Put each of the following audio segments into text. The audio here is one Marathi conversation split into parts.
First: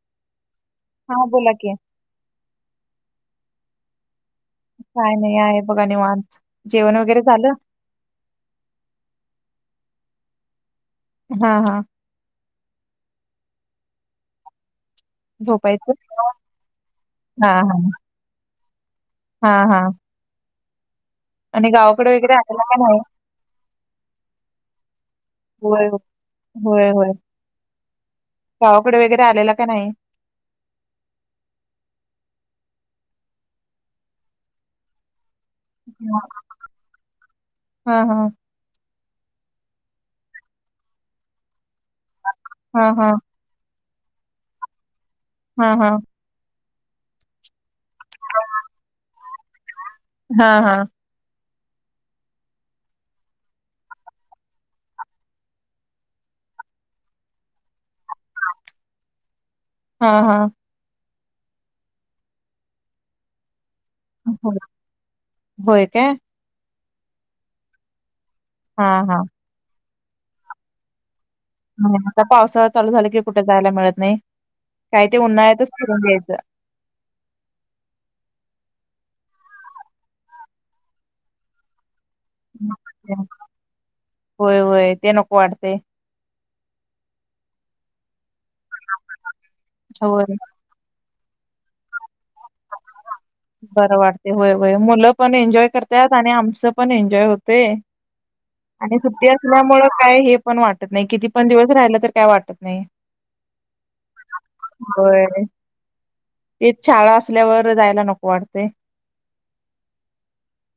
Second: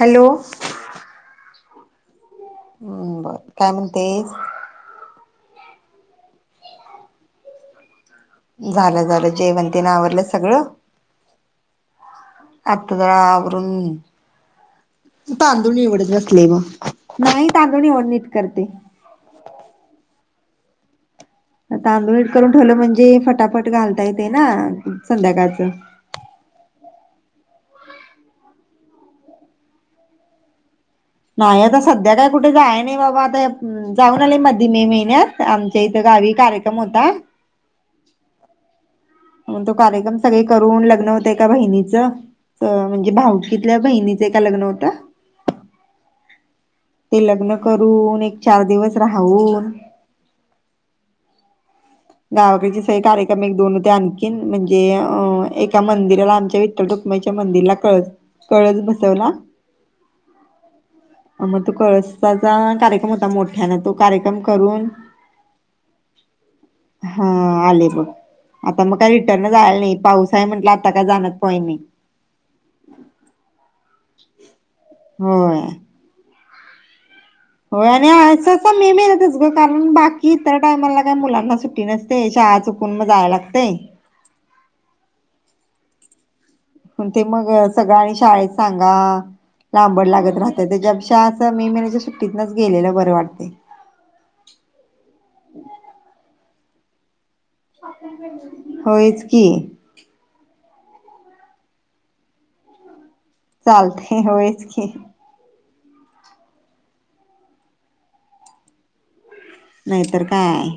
हॅलो..... हा बोला की... हम्म बरं,..... काय म्हणतेस? काय नाही, आहे बघा निवांत जेवण वगैरे झालं? झालं- झालं जेवण आणि तेआवरलं सगळं.... हा- हा.... आत जरा आवरून..... तांदूळ झोपायचं निवडत बसले मग, नाही हा हा तांदूळ निवडणीत करते.... हा हा.... आणि गावाकडे तांदूळणीट वगैरे करून आलेला ठेवलं का नाही म्हणजे फटाफट घालता येते ना संध्याकाळचं.... होय होय होय गावाकडे वगैरे आलेला का नाही.... नाही आता सध्या काय कुठे जाय नाही बाबा आता जाऊन आले मधी मे महिन्यात.... आमच्या इथं हा गावी कार्यक्रम होता... हा हा.... मग तो कार्यक्रम सगळे करून लग्न होत एका बहिणीच हा म्हणजे हा भाऊकीतल्या बहिणी.... जे का लग्न होतं.... हा- हा.... ते लग्न करून एक चार दिवस राहून.... हा- हा.... गावाकडीचे स कार्यक्रम एक दोन होते आणखी म्हणजे अ एका मंदिराला आमच्या... विठल रखुमाई च्या मंदिरला कळस बसवला..... हा -हा... अ मग तो कळसाचा कार्यक्रम होता मोठा तो कार्यक्रम होय करून...... होय काय? हा आले बघ आता हा मग काय हा रिटर्न जायला नाही., पाऊस आहे. म्हटलं, आता काय जाण्यात पॉईंट नाही.... आता पावसाळा चालू झाला कि कुठे जायला मिळत नाही, काही ते होय उन्हाळतच करून द्यायचं.... होय आणि असं मे मध्येच ग, कारण, बाकी इतर टायमाला काय मुलांना सुट्टी मिळत नाही...... नसते, मग शाळा चुकून मग जायला लागते..... होय -होय, ते नको वाटते.... ते मग सगळ, आणि शाळेत सांगा....... लांबड होय लागत राहत.... त्याच्यापेक्षा असं मे महिन्याच्या सुट्टीनच गेलेला बरे वाटते.... बरं वाटते होय- होय मुलं पण एन्जॉय करतात. आणि आमचं पण एन्जॉय होत..... ते आणि होयच सुट्टी की असल्यामुळे.... काय हे पण वाटत नाही किती पण दिवस राहिलं तर काय वाटत नाही.... चालते होयच की बरं.... ते शाळा असल्यावर जायला नको वाटते.... नाहीतर काय....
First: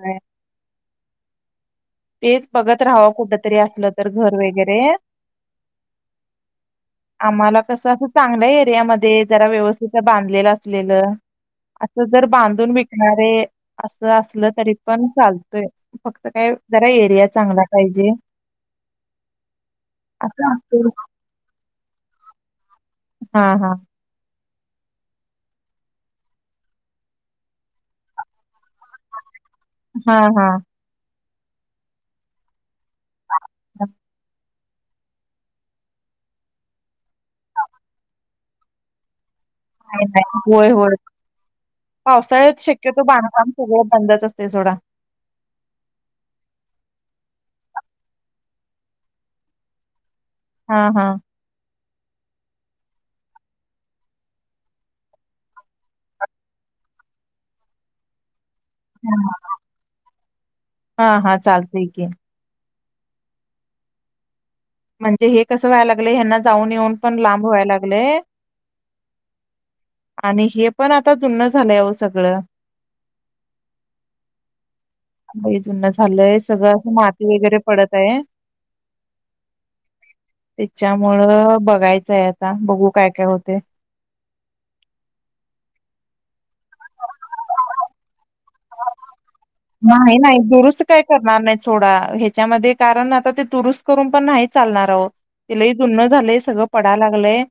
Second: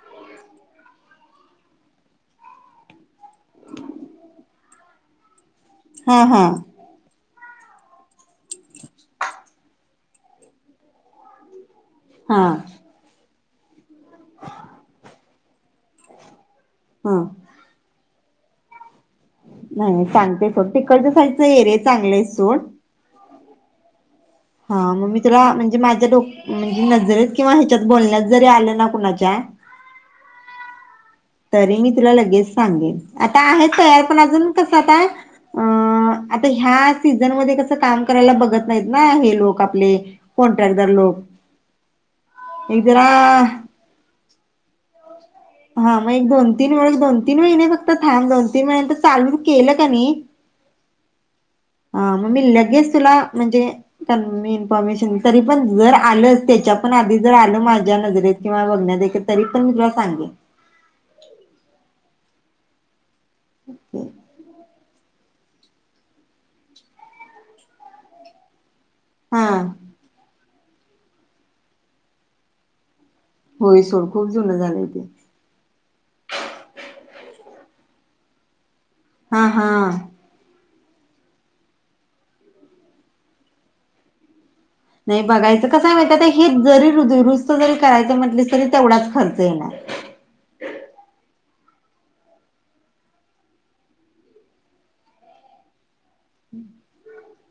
हम...... तेच बघत राहावं कुठ तरी असलं तर घर वगैरे हा -हा..... आम्हाला कसं असं चांगल्या एरियामध्ये जरा व्यवस्थित बांधलेलं असलेलं असं जर हा बांधून विकणारे असं असलं तरी पण चालतय फक्त काय जरा हा एरिया चांगला पाहिजे. नाय सांगते असं फक्त तिकडं च्या साईडचं एरिया चांगले आहे सोड. हा हा. हा मग मी तुला म्हणजे माझ्या डोक् म्हणजे नजरेत किंवा ह्याच्यात बोलण्यात जरी आलं ना कुणाच्या हा हा. तरी मी तुला लगेच सांगेन आता आहेत तयार पण अजून कसं आता अ आता ह्या सिझन मध्ये कसं काम करायला बघत नाहीत ना हे लोक आप नाही नाय होय होय. पावसाळ्यात एक शक्यतो जरा बांधकाम सगळ बंदचं असतय सोडा. हा मगं एक दोन तीन महिने फक्त थांब दोन तीन महिन्यांत चालू केलं का नी -. - हा हा. ह मगं मी लगेच तुला म्हणजे मी इन्फॉर्मेशन तरी पण जर आलं त्याच्या पण आधी जर आलं माझ्या नजरेत किंवा बघण्या देखील तरी पण मी तुला सांगीण. हा हा चालतंय की, [unintelligible] म्हणजे हे कसं व्हायला लागलंय यांना जाऊन येऊन पण लांब व्हाया लागलय हा आणि हे पण आता जुनं झालंय हो सगळं होय सोड खूप जुनं झालंय ते लय जुन झालय सगळं, असं माती वगैरे पडत आहे. हा हा त्याच्यामुळं बघायचंय आता बघू काय काय होतय. नाही बघायचं कसं हाय माहितीये का जरी दुरुस्त जरी करायचं म्हटलीस तरी तेवढाचं खर्च येणार. नाही नाही दुरुस्त काय करणार नाही सोडा ह्याच्यामध्ये कारण आता ते दुरुस्त करून पण नाही चालणार आहो. ते लय जुनं झालंय सगळं पडायंला लागलंय.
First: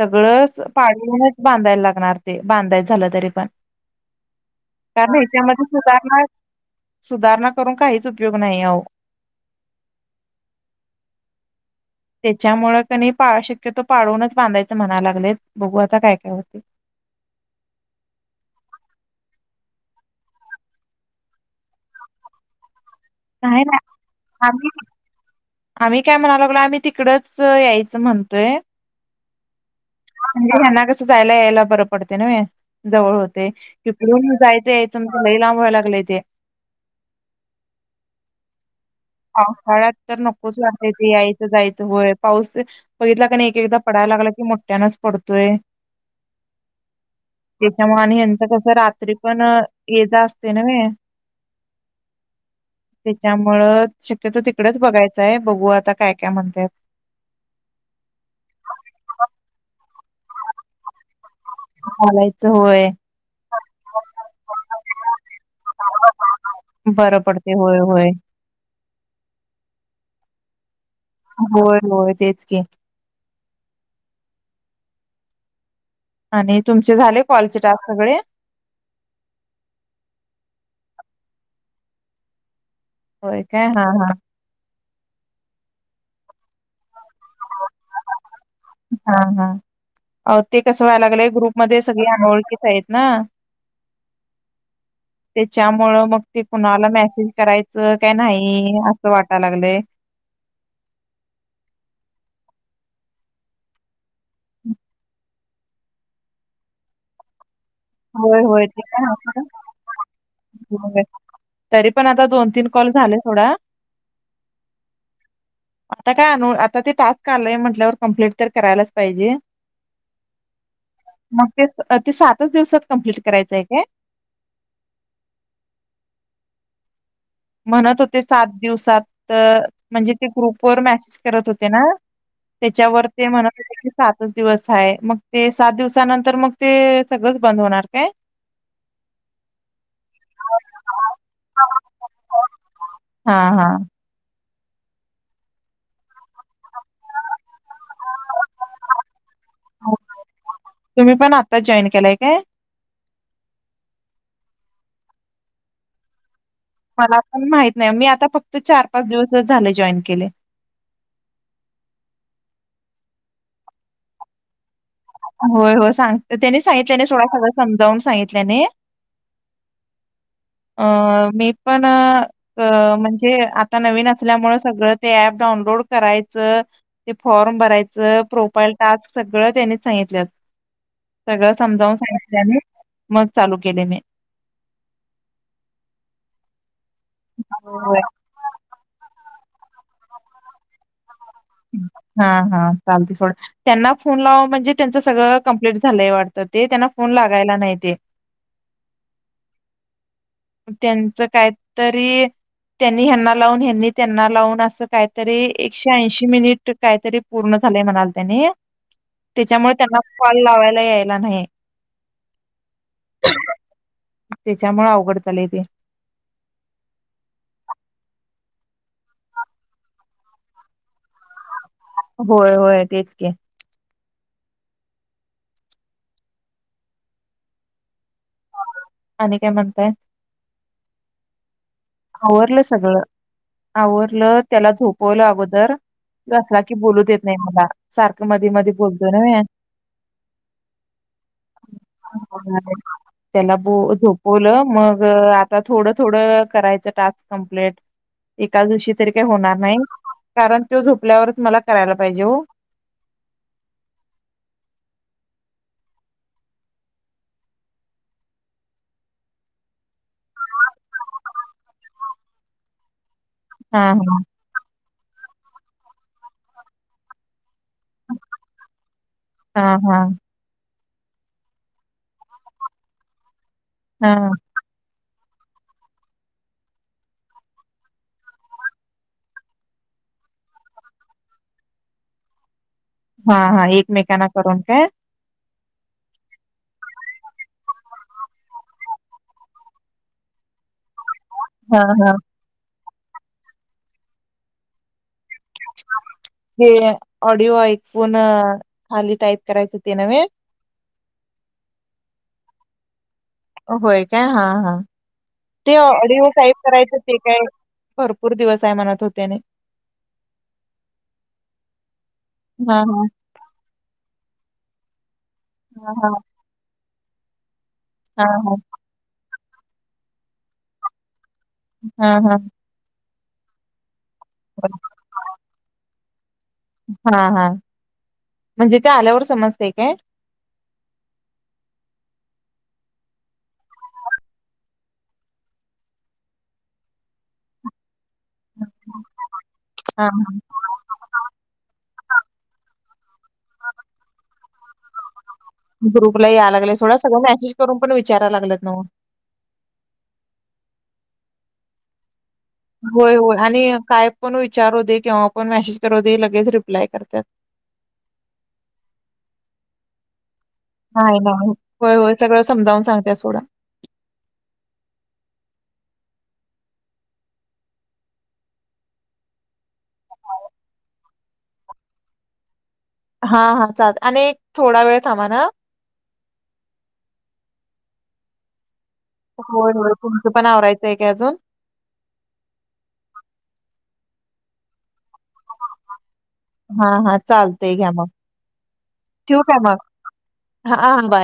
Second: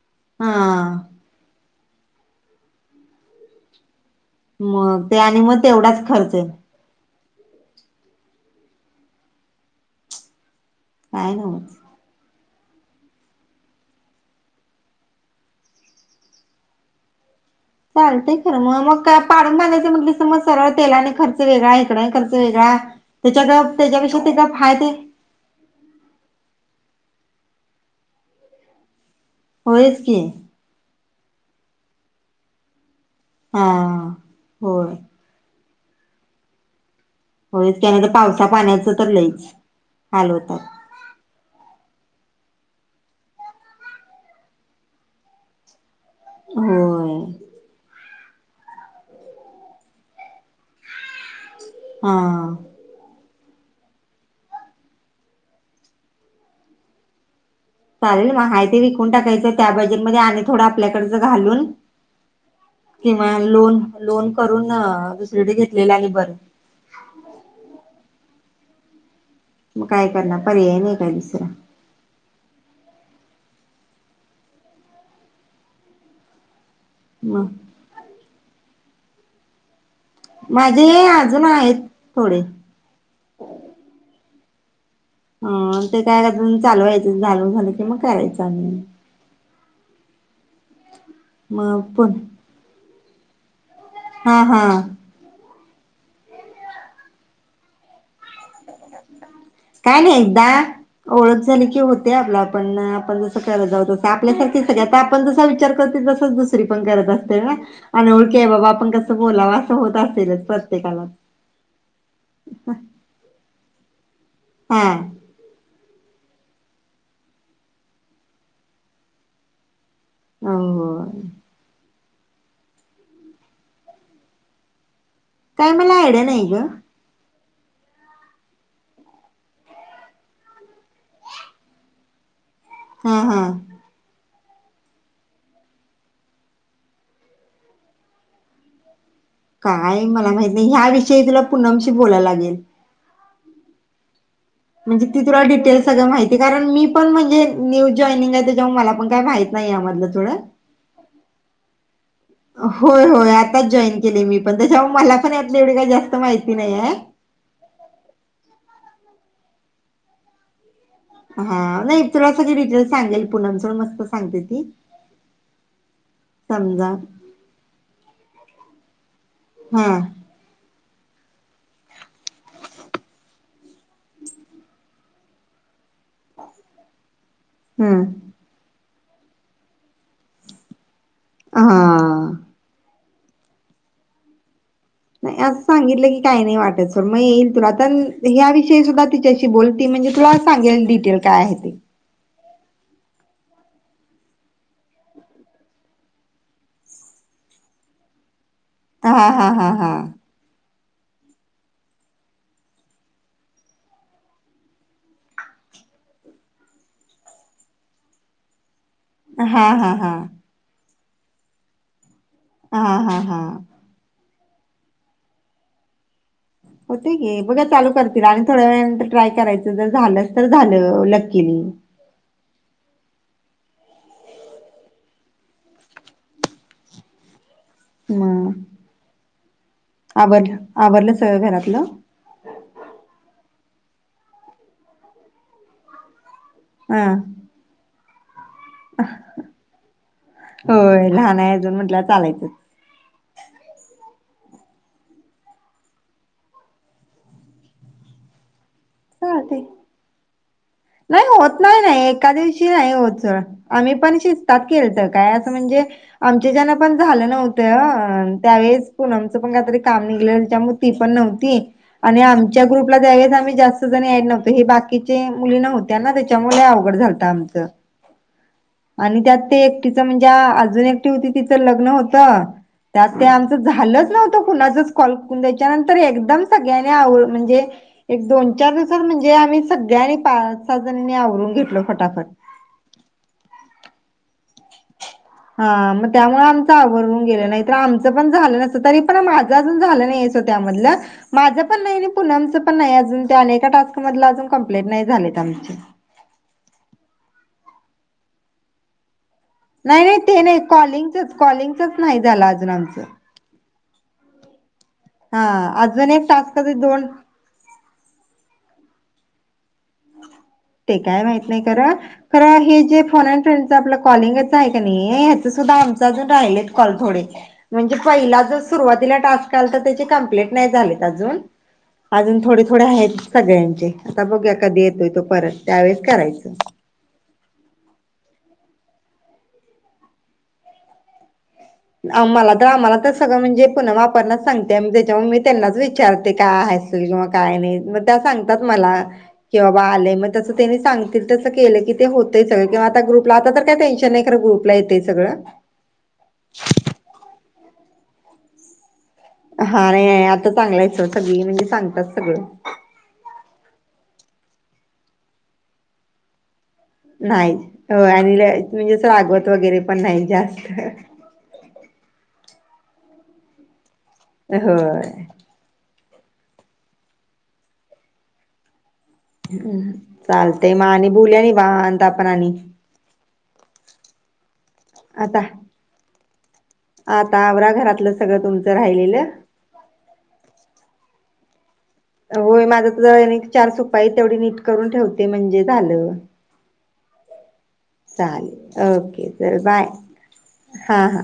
सगळं हा पाडूनच बांधायला लागणार ते बांधायचं झालं तरी पण. मगं कारण ते आणि मगं ह्याच्यामध्ये तेवढाचं सुधारणा खर्च येणार. सुधारणा करून काहीचं उपयोग नाही आहो. नाय ना व्हतं. त्याच्यामुळ कनय पा शक्यतो पाडूनच बांधायचं म्हणाय लागलेत बघू आता काय काय होते. चालतयं खरं मग मग का पाडून बांधयचं म्हटलंस मग सरळ तेला नी खर्च वेगळा इकडा खर्च वेगळा त्याच्या ग नाही नाही त्याच्यापेक्षा ते गप आम्ही हाय ते आम्ही काय म्हणायला लागलो आम्ही तिकडं यायचं म्हणतोय. होयच की म्हणजे ह्यांना कसं जायला यायला बरं पडतय ना जवळ होतं हा इकडून जायचं होय यायचं म्हंटल्यावर लई लांब व्हायला लागलंय ते होय त्यानंतर पावसा पाण्याचं तर लईच पावसाळ्यात तर हाल होतात. नकोचं वाटतं ते यायचं जायचं होय पाऊस बघितला एक एकदा पडायला लागला कि मोठ्यानचं पडतोयं. होय. त्याच्यामुळे आणि ह्याचं कसं रात्री पण ये जा असते ना हे हा. त्याच्यामुळं शक्यतो तिकडंचं बघायचंय बघू आता काय काय म्हणतायंत. चालेल मग ते विकून टाकायचं त्या बजेट मध्ये आणि थोडं आपल्याकडचं घालून घालायचं होय. किंवा लोन लोन करून दुसरीकडे घेतलेला आणि बरं बरं पडतय होय होय. मग काय करणार पर्याय नाय काहीच होय होय तेच की, आणि तुमचे झाले. मग कॉलचे टास्क सगळे. माझे अजून आहेत. थोडे. होय काय हा हा. हा ते काय कर चालूवायचं झालून झालं कि, मग करायचं आम्ही. हा हा ते कसं व्हायला लागलंय मग ग्रुपमध्येध्ये सगळी पण आवळखीच आहेत ना. हा हा. त्याच्यामुळ मग ते कुणाला मेसेज करायचं, काय नाही असं वाटाय लागलंय. आणि एकदा ओळख झाली की होते आपला आपण आपण जस करत जाऊतस आपल्यासारखी सगळ आता आपण जसा विचार तच दुसरी पण करत असते ना. अनोळखी होय, आहे होय बाबा, ते आपण पण कसं आहे सोडा. बोलावं असं होत असेलच होय. प्रत्येकाला. तरी पण आता दोन तीन कॉल झाले थोडा. हा. आता काय आणू आता ते टास्क आलय म्हटल्यावर कम्प्लीट तर करायलाच पाहिजे. होहोह.. मग ते ते सातच दिवसात कंप्लीट करायचंय काय? काय मला आयड्या नाही ग. म्हणतं होते सात दिवसात म्हणजे ते ग्रुप वर मॅचेस करतं होते ना. त्याच्यावर हा ते हा म्हणतं होते. सातच दिवसआहे, मग ते सात दिवसानंतर मग ते सगळंचं बंद होणार काय? काय मला माहित नाही ह्याविषयी तुला पुनमशी बोलायला लागेल. हा. हा. म्हणजे ती तुला डिटेल सगळं माहिती कारण मी पण म्हणजे न्यू जॉईनिंग आहे. त्याच्यामुळे मला पण काय माहिती नाही यामधलं थोडं. तुम्ही पण आता जॉईन केलाय काय? होय होय आताच जॉईन केले मी पण, त्याच्यावर मला पण यातले एवढी काही जास्त माहिती नाही आहे. ला पण माहित नाही मी आता फक्त चार पाच दिवसच झाले जॉईन केले. हा नाही तुला सगळी डिटेल सांगेल पुनम सोड मस्त सांगते ती. होय हो सांग त्यानी समजा सांगितल्याने थोडा सगळं समजावून सांगितल्याने. हा. अ मी प ना अ म्हणजे आता नवीन असल्यामुळे सगळं ते ऍप डाऊनलोड करायचं, ते फॉर्म हम्म भरायचं, प्रोफाईल टास्क सगळं त्यांनी सांगितलं. सगळं हा समजावून सांगितल्याने मग चालू केले मी. नाही असं सांगितलं की काही नाही वाटाय सर मग येईल तुला तर होय. या विषयी सुद्धा तिच्याशी बोलते म्हणजे तुला सांगेल डिटेल काय आहे ते. हा हा चालते थोड. त्यांना फोन लाव म्हणजे त्यांच सगळं कंप्लीट झालंय वाटतं ते त्यांना फोन लागायला नाही ते. हा हा हा हा... त्यांचं काहीतरी त्यांनी ह्यांना लावून ह्यांनी त्यांना लावून असं काहीतरी एकशे ऐंशी मिनिट काहीतरी पूर्ण झालंय म्हणाल त्यानी हा त्याच्यामुळे हा त्यान हा फोल लावायला यायला नाहि. हा हा हा. त्याच्यामु अवघड चालले ते. होते गे बघा चालू करतील आणि थोड्या वेळ नंतर ट्राय करायचं जर झालंस तर झालं लक्कीनी. होय होय तेच कि. हम्. आणि काय म्हणताय? आवर आवरडलं सगळं घरातलं. आवरलं सगळ आवरलं त्याला झोपवलं अगोदर. के हा बोलू देत नाही मला सारखं मध्ये मध्ये गबुधर हाय होय लहान आहे अजून म्हटलं चालायचं पुना काहितरी त्याला ब झोपवलं मग आता थोडं थोडं करायचं स् कंप्लीट एका दिवशी तरी काही होणार चालतंय नाही. कारण तो नाही झोपल्यावरच मला होत नाही करायला नाही पाहिजे एका हो दिवशी नाही होत आम्ही पण शजतात केल तर काय असं म्हणजे. आमच्या जना पण झालं नव्हतं त्यावेळेस पूनमचं पण काहीतरी काम निघलंमु पण न्ह आणि आमच्या ग्रुपला द जास्त हा ज हा ड नव्हतो हे बाकीचे मुली नव्हत्या ना त्याच्यामुळे अवघड झालतं आमच आणि त्यात ते हा एकटीच हा म्हणजे अजून एकटी होती तिचं लग्न होत. त्यात ते आमचं झालंच हा नव्हतं. कुणाचच कॉल करून द्यायच्या नंतर एकदम सगळ्यानी आवड म्हणजे एक दोन चार दिवसात म्हणजे आम्ही सगळ्यांनी पाच सात जणांनी आवरून घेतलो फटाफट. हा हा एकमेकांना करून काय हा मग त्यामुळे आमचं आवरून गेलं नाही तर आमचं पण झालं नसतं तरी पण माझं अजून झालं नाही. त्यामध माझं हा पण नाही आणि हा पुनमचं पण नाही अजून त्या अनेका टास्क मधलं अजून कंप्लीट नाही झालेत आमची हे ऑडिओ ऐकून खाली टाईप करायच नाही नाही ते नाही कॉलिंगचच कॉलिंगचच नाही झालं अजून आमचं होय काय हा हा हा ते अजून एक ऑडिओ टास्क साईब करायचं दोन ते काय भरपूर दिवस आहे म्हणत होतेने ते काय माहित नाही क ख हे हा जे फोन फ्रेंडशिप आमचं कॉलिंगच आहे का ह्याच सुद्धा आम हा हा अजून राहि कॉल थोडे म्हणजे हा पहिला हा जर सुरुवातीला टास्क आला तर त्याचे कमप्लीट नाही झालेत अजून हा हा अजून थोडे थोडे आहेत सगळ्यांचे आता बघया कधी येतोय तो परत त्यावेेळेस करायचं हा हा म्हणजे ते आल्यावर समजते काय म्हाला तर आम्हाला तर सगळं म्हणजे पुन्हा वापरण्यास सांगते त्याच्यामुळे मी त्यांनाच विचारते काय आहे. काय नाही मग त्या सगतात मला क बा हा आलेयग हा. त्या नी सांगतील तसं केलं की ते होतंय सगळ किंवा आता ग्रुपला आता तर काय टेन्शन नाही खरं ग्रुपला येतय सगळं ग्रुपला या लागले थोडं सगळं मेसेज करून पण विचारय लागत ना म हा नाही आहे आता चांगला आहे स सगळी म्हणजे सांगतात सगळं होय होय आणि काय पण विचारू दे केव्हा पण मेसेज करू दे लगेच रिप्लाय करत्यात. नाही हो आणि म्हणजे रागवत वगैरे पण नाही जास्त. ह ना. होय होय सगळं समावून सांगते सोडं, होय. हम्म चालत मा आणि बोलूया आणि वाहनता पण आणि हा हा चाल आणि थोडा वेळ थांबा आता ना, आता आवरा घरातलं सगळं तुमचं राहिलेलं. होय होय तुमचं पण आवरायचंय का अजून, होय माझा तर चार सुपाई तेवढी नीट करून ठेवते म्हणजे झालं. हा हा चालतय घ्या मग चालेल ओके ठेवू काय चल मग? बाय हा हा.